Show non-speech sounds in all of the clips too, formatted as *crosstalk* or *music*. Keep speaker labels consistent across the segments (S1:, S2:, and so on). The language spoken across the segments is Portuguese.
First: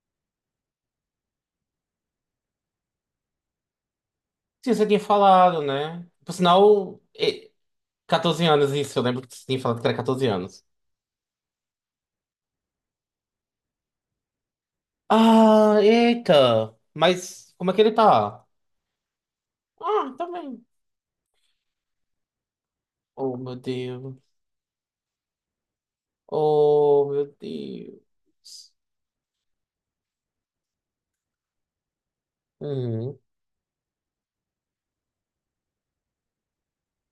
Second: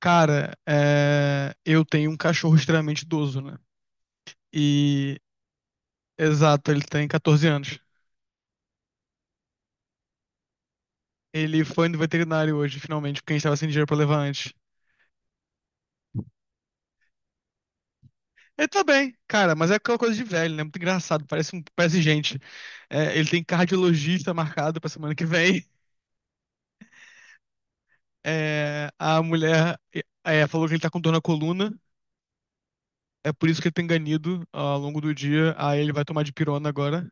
S1: Cara, eu tenho um cachorro extremamente idoso, né?
S2: Sim, você tinha
S1: E,
S2: falado, né? Por
S1: exato, ele
S2: sinal,
S1: tem 14 anos.
S2: 14 anos, isso, eu lembro que você tinha falado que era 14 anos.
S1: Ele foi no veterinário hoje, finalmente, porque a gente tava sem dinheiro pra levar antes.
S2: Ah, eita! Mas como é que ele tá?
S1: Ele tá bem, cara, mas é aquela coisa
S2: Ah,
S1: de
S2: tá
S1: velho, né?
S2: bem.
S1: Muito engraçado, parece, parece gente. É, ele
S2: Oh,
S1: tem
S2: meu Deus.
S1: cardiologista marcado pra semana que vem.
S2: Oh, meu Deus.
S1: É, a mulher falou que ele tá com dor na coluna,
S2: Uhum.
S1: é por isso que ele tem ganido ao longo do dia. Aí ele vai tomar dipirona agora.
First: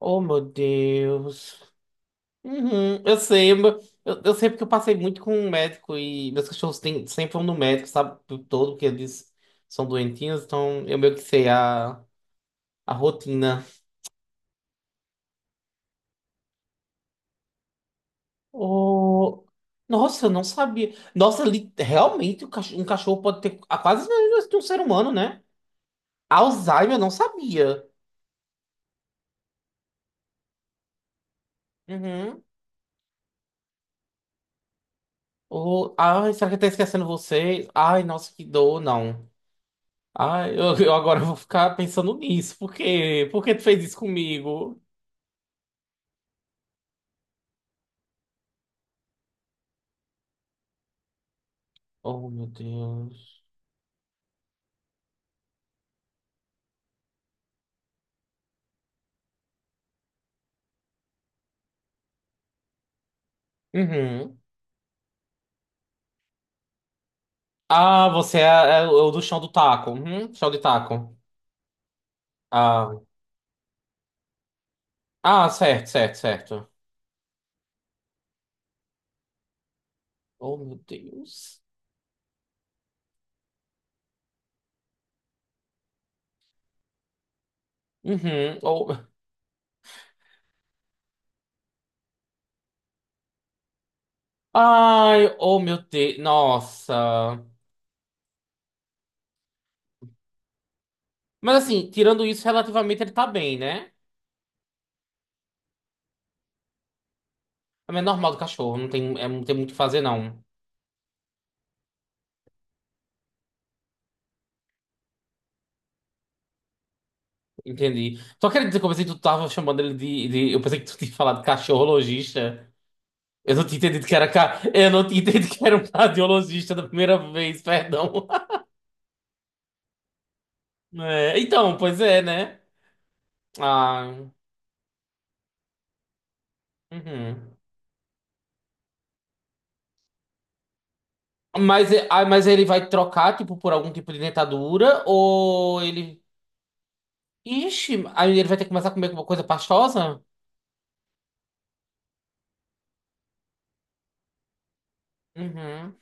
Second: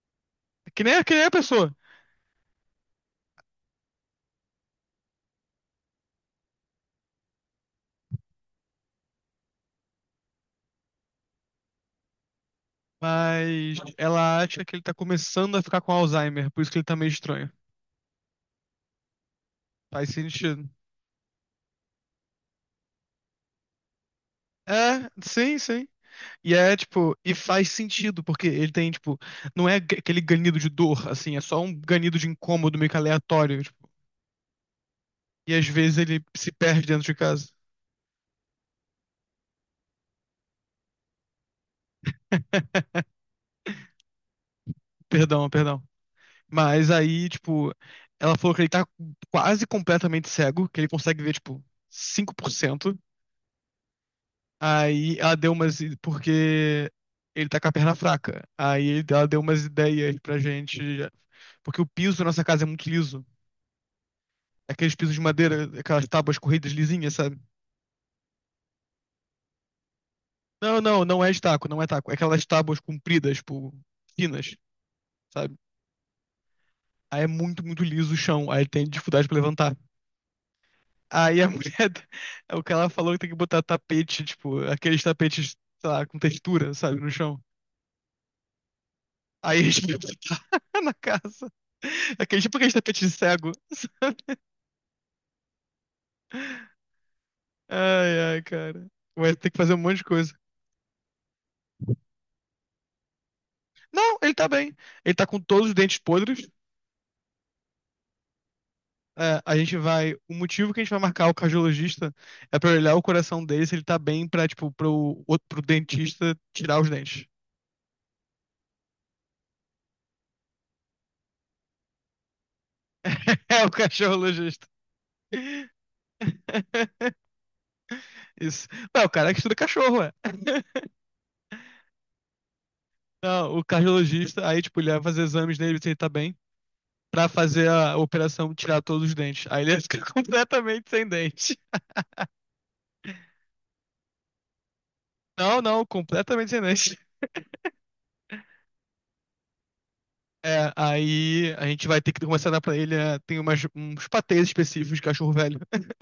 S2: Oh, meu
S1: Que nem a
S2: Deus.
S1: pessoa.
S2: Uhum. Eu sei porque eu passei muito com um médico e meus cachorros têm, sempre vão no médico, sabe? O tempo todo, porque eles são doentinhos, então eu meio que sei a rotina.
S1: Mas ela acha que ele tá começando a ficar com Alzheimer, por isso que ele tá meio estranho.
S2: Oh,
S1: Faz
S2: nossa, eu não
S1: sentido.
S2: sabia. Nossa, realmente um cachorro pode ter a quase as mesmas doenças que um ser
S1: É,
S2: humano, né?
S1: sim, sim. E é
S2: Alzheimer, eu não
S1: tipo, e faz
S2: sabia.
S1: sentido, porque ele tem, tipo, não é aquele ganido de dor, assim, é só um ganido de
S2: Uhum.
S1: incômodo meio que aleatório, tipo. E às
S2: Oh,
S1: vezes ele
S2: ai, será
S1: se
S2: que eu tô
S1: perde dentro
S2: esquecendo
S1: de casa.
S2: vocês? Ai, nossa, que dor, não. Ai, eu agora vou ficar pensando nisso. Por quê? Por que tu fez isso comigo?
S1: Perdão, perdão. Mas aí, tipo, ela falou que ele tá quase completamente cego, que ele consegue ver, tipo,
S2: Oh,
S1: cinco
S2: meu
S1: por cento
S2: Deus.
S1: Aí ela deu umas. Porque ele tá com a perna fraca. Aí ela deu umas ideias pra gente. Porque o piso da nossa casa é muito liso.
S2: Uhum.
S1: Aqueles pisos de madeira, aquelas tábuas corridas lisinhas, sabe?
S2: Ah, você é o do chão do taco. Uhum, chão de
S1: Não, não,
S2: taco.
S1: não é estaco, não é taco. É aquelas tábuas
S2: Ah,
S1: compridas, tipo, finas,
S2: ah,
S1: sabe?
S2: certo, certo, certo.
S1: Aí é muito, muito liso o chão. Aí tem dificuldade pra levantar.
S2: Oh, meu
S1: Aí a
S2: Deus.
S1: mulher. *laughs* O que ela falou que tem que botar tapete, tipo, aqueles tapetes, sei lá, com textura, sabe, no chão.
S2: Uhum. Oh.
S1: Aí a gente vai botar *laughs* na casa. Aquele tipo aquele tapete de cego.
S2: Ai, oh meu Deus. Nossa.
S1: Ai, ai, cara. Vai ter que fazer um monte de coisa.
S2: Mas assim, tirando isso, relativamente ele tá bem, né?
S1: Não, ele tá bem. Ele tá com todos os dentes podres.
S2: Mas é normal do cachorro, não tem,
S1: É,
S2: não tem
S1: a
S2: muito o
S1: gente
S2: que fazer,
S1: vai. O
S2: não.
S1: motivo que a gente vai marcar o cardiologista é pra olhar o coração dele se ele tá bem pra, tipo, pro dentista tirar os dentes. *laughs*
S2: Entendi. Só queria dizer que eu pensei que tu tava chamando ele Eu pensei que tu tinha falado cachorro logista. Eu não
S1: É o
S2: tinha entendido que era.
S1: cardiologista.
S2: Eu não tinha entendido que era um cardiologista da
S1: *laughs*
S2: primeira vez, perdão.
S1: Isso. Não, o cara é que estuda cachorro, é.
S2: É, então, pois é, né?
S1: Não, o
S2: Ah,
S1: cardiologista, aí, tipo, ele vai fazer exames nele, se ele tá bem pra
S2: uhum.
S1: fazer a operação tirar todos os dentes. Aí ele fica *laughs* completamente sem dente.
S2: Mas, mas ele vai trocar, tipo, por algum tipo de dentadura?
S1: Não,
S2: Ou
S1: não,
S2: ele.
S1: completamente sem dente.
S2: Ixi, aí ele vai ter que começar a comer alguma coisa pastosa?
S1: É, aí a gente vai ter que começar a dar pra ele. Tem umas, uns patês específicos de cachorro velho.
S2: Uhum.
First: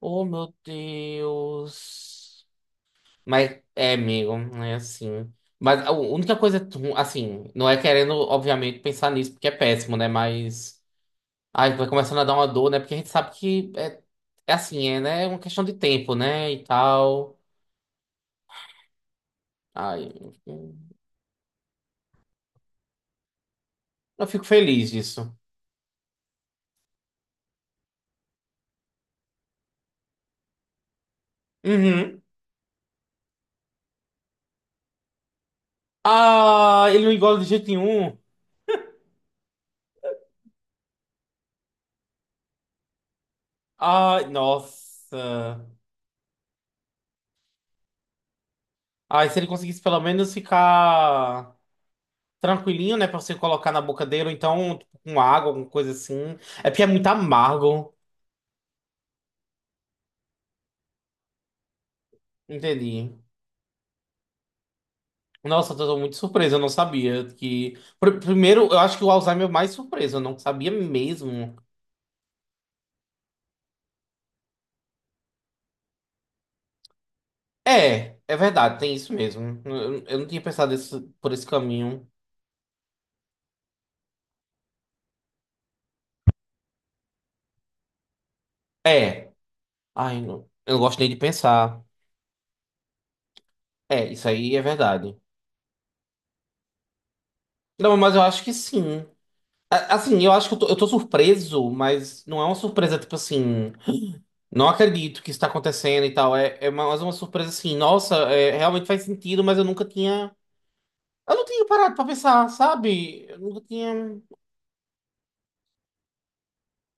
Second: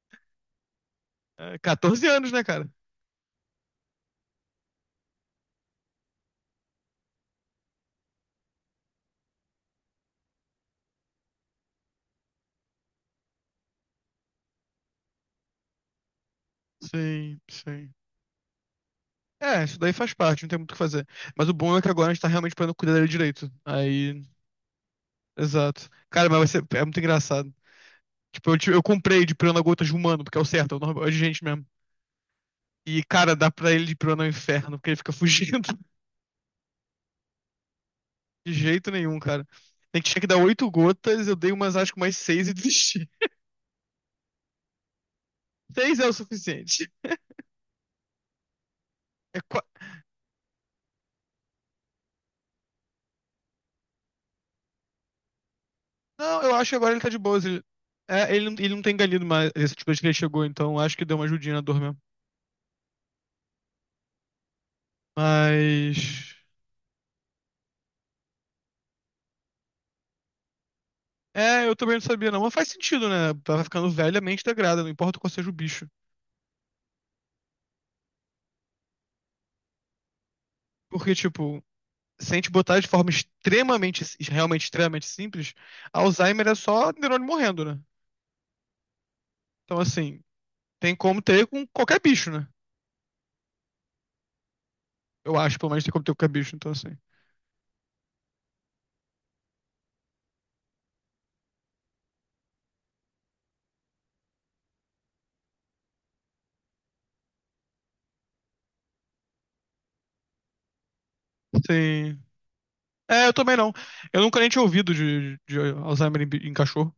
S2: Oh, meu
S1: É, 14 anos, né,
S2: Deus.
S1: cara?
S2: Mas é, amigo, é assim. Mas a única coisa, assim, não é querendo, obviamente, pensar nisso, porque é péssimo, né? Mas. Ai, vai começando a dar uma dor, né? Porque a gente sabe que é, é assim, é, né? É uma questão de tempo, né? E tal.
S1: Sim, sim. É, isso daí faz
S2: Ai,
S1: parte, não tem muito o que fazer. Mas o bom é que agora a gente tá realmente podendo cuidar dele direito. Aí,
S2: eu fico feliz disso.
S1: exato. Cara, mas vai ser, é muito engraçado. Tipo, eu comprei de piranha-gota de humano, porque é o certo, é o normal, é de gente mesmo.
S2: Uhum.
S1: E, cara, dá pra ele de piranha no inferno, porque ele fica *laughs* fugindo.
S2: Ah, ele não engole de jeito nenhum.
S1: De jeito nenhum, cara. Tem que tinha que dar 8 gotas, eu dei umas, acho que mais seis e desisti. *laughs*
S2: Ai, nossa.
S1: Seis é o suficiente.
S2: Aí se
S1: É
S2: ele
S1: qua-
S2: conseguisse pelo menos ficar tranquilinho, né, pra você colocar na boca dele, ou então tipo, com água, alguma coisa assim.
S1: Não, eu acho
S2: É
S1: que
S2: porque é
S1: agora ele
S2: muito
S1: tá de boas. Ele...
S2: amargo,
S1: É, ele não tem ganido mais esse tipo de que ele chegou, então acho que deu uma ajudinha na dor mesmo.
S2: entendi. Nossa, eu tô muito
S1: Mas.
S2: surpreso, eu não sabia que... Primeiro, eu acho que o Alzheimer é o mais surpreso, eu não sabia mesmo.
S1: É, eu também não sabia, não. Mas faz sentido, né? Vai ficando velha, a mente degrada, não importa qual seja o bicho.
S2: É, é verdade, tem isso mesmo. Eu não tinha pensado
S1: Porque,
S2: por esse
S1: tipo,
S2: caminho.
S1: se a gente botar de forma extremamente, realmente extremamente simples, Alzheimer é só neurônio morrendo, né?
S2: É,
S1: Então, assim,
S2: ai, não, eu não
S1: tem
S2: gosto nem de
S1: como ter com
S2: pensar.
S1: qualquer bicho, né?
S2: É, isso aí é verdade.
S1: Eu acho, pelo menos, tem como ter o cabicho, então assim.
S2: Não, mas eu acho que sim. Assim, eu acho que eu tô surpreso, mas não é uma surpresa, tipo assim, não acredito que isso tá acontecendo e tal. É, é mais uma surpresa assim, nossa, é, realmente faz sentido, mas eu nunca tinha. Eu não tinha parado pra
S1: Sim.
S2: pensar, sabe?
S1: É, eu
S2: Eu
S1: também
S2: nunca
S1: não. Eu
S2: tinha.
S1: nunca nem tinha ouvido de Alzheimer em cachorro.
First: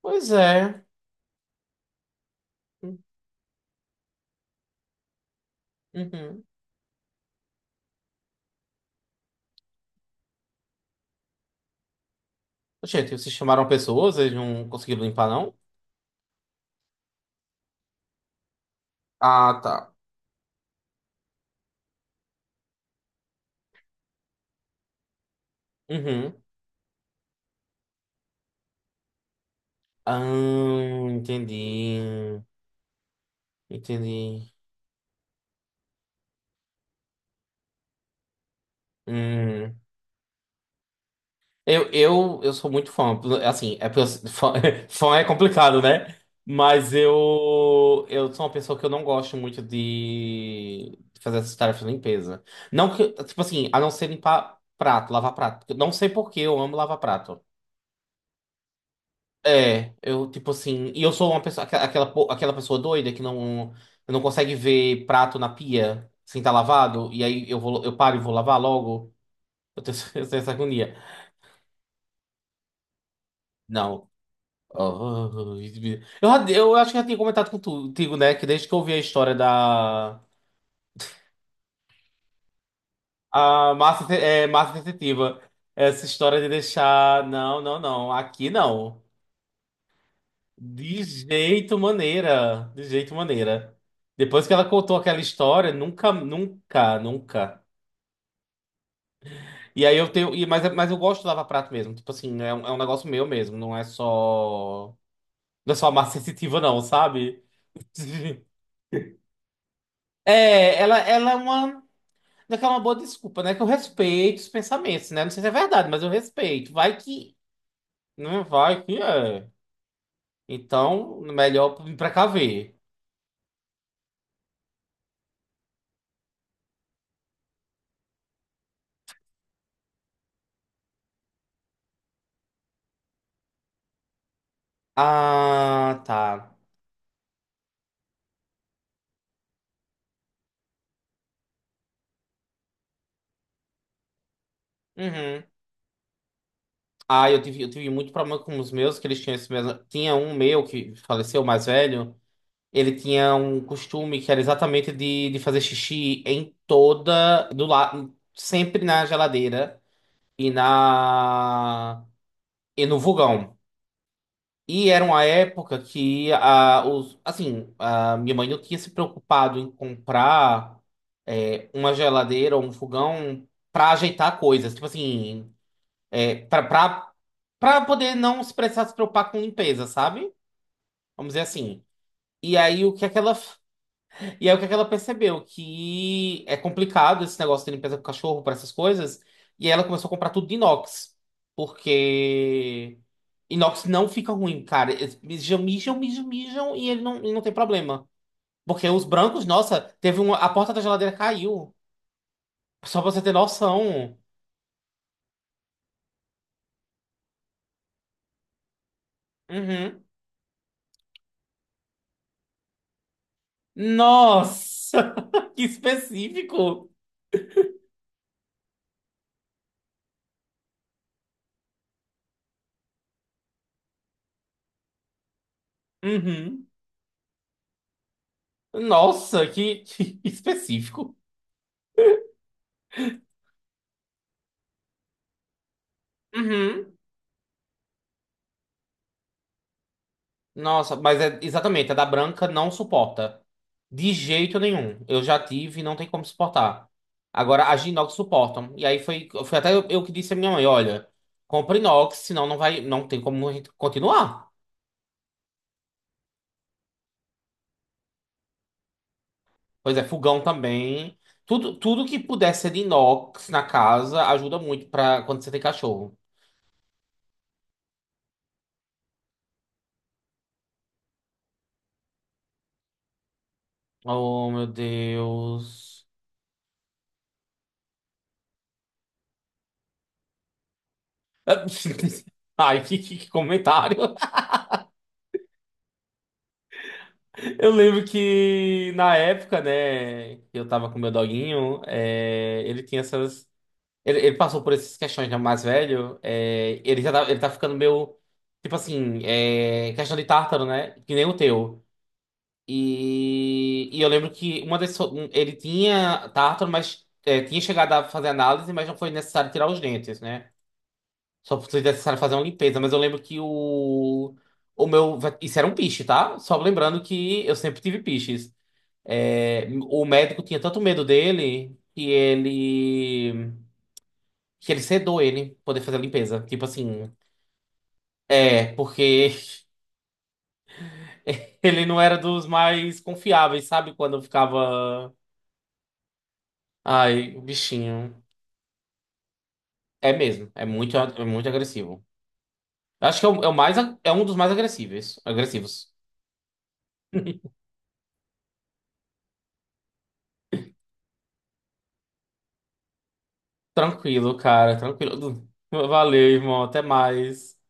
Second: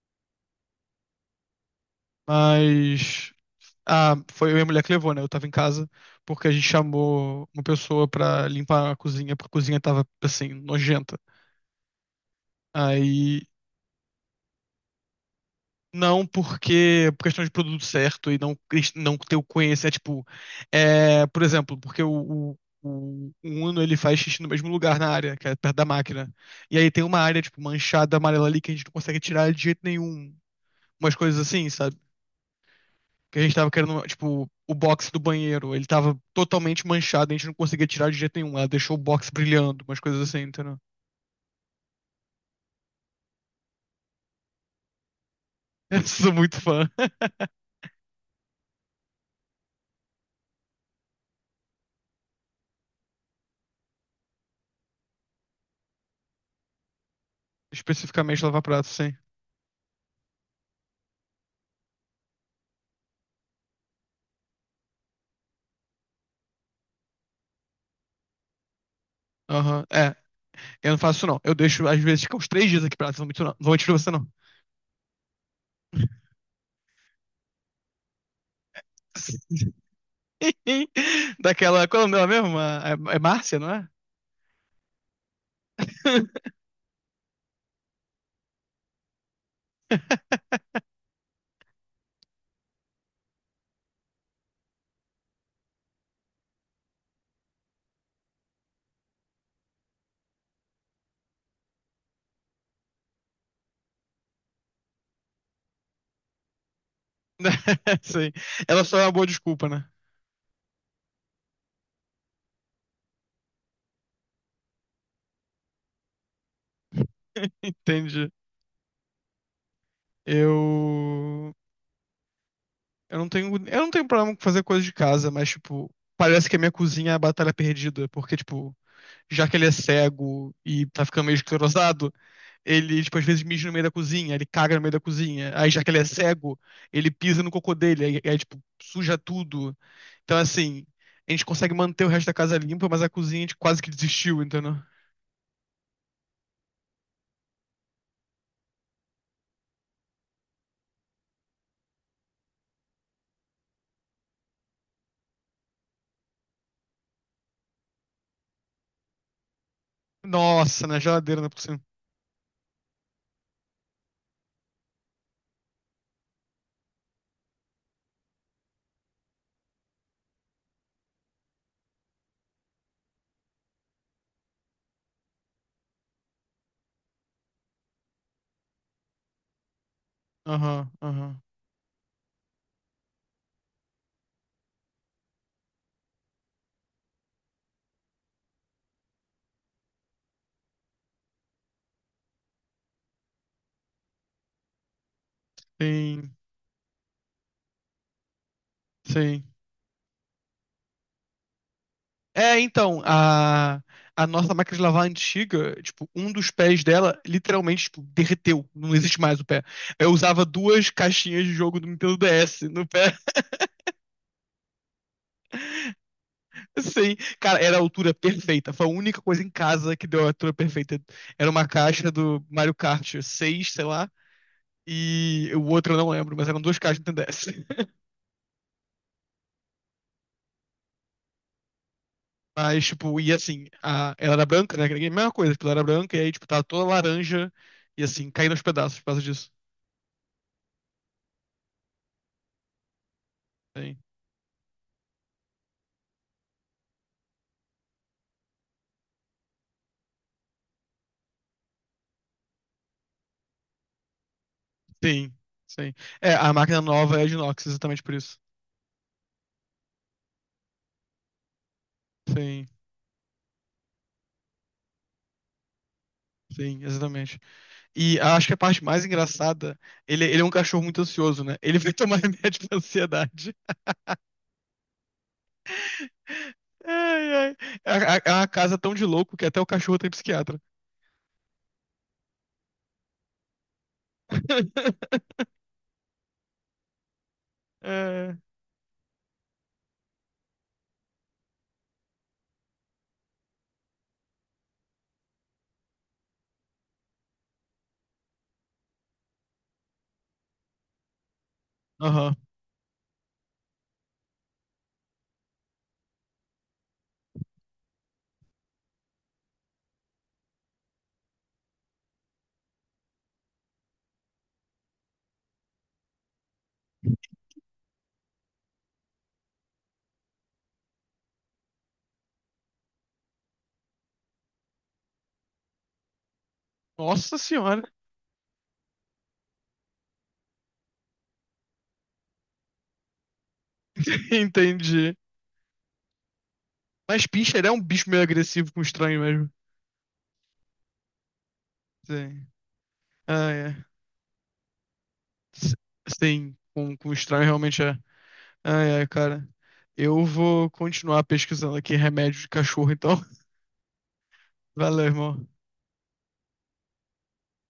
S2: Pois é.
S1: Mas. Ah, foi eu e a mulher que levou, né? Eu tava em casa,
S2: Uhum.
S1: porque a gente chamou uma pessoa pra limpar a cozinha, porque a cozinha tava, assim, nojenta.
S2: Gente, vocês
S1: Aí
S2: chamaram pessoas, eles não conseguiram limpar, não?
S1: Não, porque por questão de produto certo e não, não ter o
S2: Ah,
S1: conhecimento,
S2: tá.
S1: tipo, por exemplo, porque o Uno ele faz xixi no mesmo lugar na área, que é perto da máquina.
S2: Uhum.
S1: E aí tem uma área, tipo, manchada amarela ali que a gente não consegue tirar de jeito nenhum.
S2: Ah,
S1: Umas coisas assim, sabe?
S2: entendi.
S1: Que a gente tava querendo, tipo,
S2: Entendi.
S1: o box do banheiro, ele tava totalmente manchado, a gente não conseguia tirar de jeito nenhum. Ela deixou o box
S2: Hum.
S1: brilhando, umas coisas assim, entendeu?
S2: Eu sou muito fã. Assim, é, fã, *laughs* fã é complicado,
S1: *laughs* Eu
S2: né?
S1: sou muito fã.
S2: Mas
S1: *laughs*
S2: eu sou uma pessoa que eu não gosto muito de fazer essas tarefas de limpeza. Não que, tipo assim, a não ser limpar prato, lavar prato. Eu não sei por que eu amo lavar prato.
S1: Especificamente lavar prato, sim.
S2: É, eu, tipo assim, e eu sou uma pessoa, aquela pessoa doida que não, não consegue ver prato na pia sem estar lavado, e aí eu paro e vou lavar logo. Eu
S1: Aham.
S2: tenho,
S1: É.
S2: *laughs* eu tenho essa
S1: Eu
S2: agonia.
S1: não faço isso, não. Eu deixo, às vezes, ficar uns 3 dias aqui pra lá. Não vou mentir, não. Não vou mentir pra
S2: Não.
S1: você, não.
S2: Oh, eu acho que já tinha comentado contigo, né? Que desde que eu ouvi a história da
S1: *laughs* Daquela. Qual é o nome dela mesmo? É Márcia, não
S2: a
S1: é?
S2: massa, massa sensitiva, essa história de
S1: *laughs*
S2: deixar. Não, não, não. Aqui não. De jeito maneira. De jeito maneira. Depois que ela contou aquela história, nunca, nunca, nunca. E aí eu tenho. Mas eu gosto do Lava Prato mesmo. Tipo assim, é é um negócio meu mesmo. Não é só. Não é só a massa sensitiva, não, sabe?
S1: Sim.
S2: *laughs*
S1: Ela só é uma boa desculpa, né?
S2: É, ela é uma. Não é que é uma boa desculpa, né? Que eu respeito os pensamentos, né? Não sei se é verdade, mas eu respeito. Vai que.
S1: Entendi.
S2: Não vai que é. Então,
S1: Eu.
S2: melhor me precaver.
S1: Eu não tenho problema com fazer coisa de casa, mas, tipo, parece que a minha cozinha é a batalha perdida. Porque, tipo, já que ele é cego e tá ficando meio esclerosado, ele, tipo, às vezes mija no meio da cozinha, ele caga no meio da cozinha. Aí, já que ele
S2: Ah,
S1: é
S2: tá.
S1: cego, ele pisa no cocô dele, aí, tipo, suja tudo. Então, assim, a gente consegue manter o resto da casa limpa, mas a cozinha a gente quase que desistiu, entendeu?
S2: Uhum. Ah, eu tive muito problema com os meus, que eles tinham esse mesmo. Tinha um meu que faleceu, o mais velho. Ele tinha um costume que era exatamente de fazer xixi em toda. Do lado, sempre na geladeira e
S1: Nossa, na geladeira, né, por cima.
S2: na. E no vulgão. E era uma época que assim, a minha mãe não tinha se preocupado em comprar uma geladeira ou um fogão para ajeitar coisas, tipo assim, para para poder não se precisar se preocupar com limpeza, sabe?
S1: Aham,
S2: Vamos
S1: aham.
S2: dizer assim. E aí o que é que ela e aí o que é que ela percebeu? Que é complicado esse negócio de limpeza com cachorro para essas coisas. E aí ela começou a comprar tudo de inox. Porque inox não fica ruim, cara. Eles mijam, mijam, mijam,
S1: Sim,
S2: mijam e ele não, e não tem problema. Porque os
S1: sim.
S2: brancos, nossa, teve uma. A porta da geladeira caiu.
S1: É,
S2: Só
S1: então,
S2: pra você ter
S1: a,
S2: noção.
S1: a nossa máquina de lavar antiga, tipo, um dos pés dela literalmente, tipo, derreteu. Não existe mais o pé.
S2: Uhum.
S1: Eu usava duas caixinhas de jogo do Nintendo DS no pé.
S2: Nossa! *laughs* Que específico!
S1: Sim, cara, era a altura perfeita. Foi a única coisa em casa que deu a altura perfeita. Era uma caixa do Mario Kart 6 sei lá, e o outro eu não lembro, mas eram
S2: Uhum.
S1: duas caixas do Nintendo DS.
S2: Nossa, que específico.
S1: *laughs* Mas, tipo, e assim, a... ela era branca, né? Que era a mesma coisa, tipo, ela era branca, e aí, tipo, tava toda
S2: Uhum.
S1: laranja, e assim, caindo aos pedaços por causa disso.
S2: Nossa, mas é exatamente, a da branca não suporta.
S1: Sim,
S2: De jeito nenhum. Eu já tive e não tem como suportar. Agora, as de inox suportam. E aí foi, foi até eu que disse à minha mãe, olha, compra inox, senão não vai, não tem como a gente continuar.
S1: sim, sim. É, a máquina nova é de inox, exatamente por isso.
S2: Pois é, fogão também. Tudo, tudo que puder
S1: Sim,
S2: ser de inox na casa ajuda muito para quando você tem cachorro.
S1: sim, exatamente. E acho que a parte mais engraçada, ele é um cachorro muito ansioso, né? Ele vai tomar *laughs* remédio pra ansiedade.
S2: Oh, meu Deus.
S1: Ai, ai. É uma casa tão de louco que até o cachorro tem psiquiatra.
S2: *laughs* Ai, que que comentário.
S1: *laughs*
S2: Eu lembro
S1: É.
S2: que na época, né, que eu tava com meu doguinho, é, ele tinha essas. Ele passou por essas questões já mais velho. É, ele tá ficando meio. Tipo assim, é, questão de tártaro, né? Que nem o teu.
S1: Aham.
S2: E eu lembro que uma das. Ele tinha tártaro, mas é, tinha chegado a fazer análise, mas não foi necessário tirar os dentes, né? Só foi necessário fazer uma limpeza. Mas eu lembro que o. O meu. Isso era um piche, tá? Só lembrando que eu sempre tive piches. É, o médico tinha tanto medo dele que ele sedou ele pra poder fazer a limpeza. Tipo assim,
S1: Nossa senhora.
S2: é, porque *laughs* ele não era dos mais confiáveis, sabe? Quando eu
S1: *laughs*
S2: ficava,
S1: Entendi. Mas
S2: ai, o
S1: Pinscher ele é um bicho meio
S2: bichinho.
S1: agressivo com estranho mesmo.
S2: É mesmo, é muito agressivo.
S1: Sim.
S2: Eu acho que é é
S1: Ah,
S2: o mais
S1: é.
S2: é um dos mais
S1: S-
S2: agressivos.
S1: Sim, com estranho realmente é. Ai, ai, cara. Eu vou continuar pesquisando aqui remédio de cachorro, então. *laughs*
S2: Tranquilo, cara,
S1: Valeu, irmão.
S2: tranquilo. *laughs* Valeu, irmão, até mais.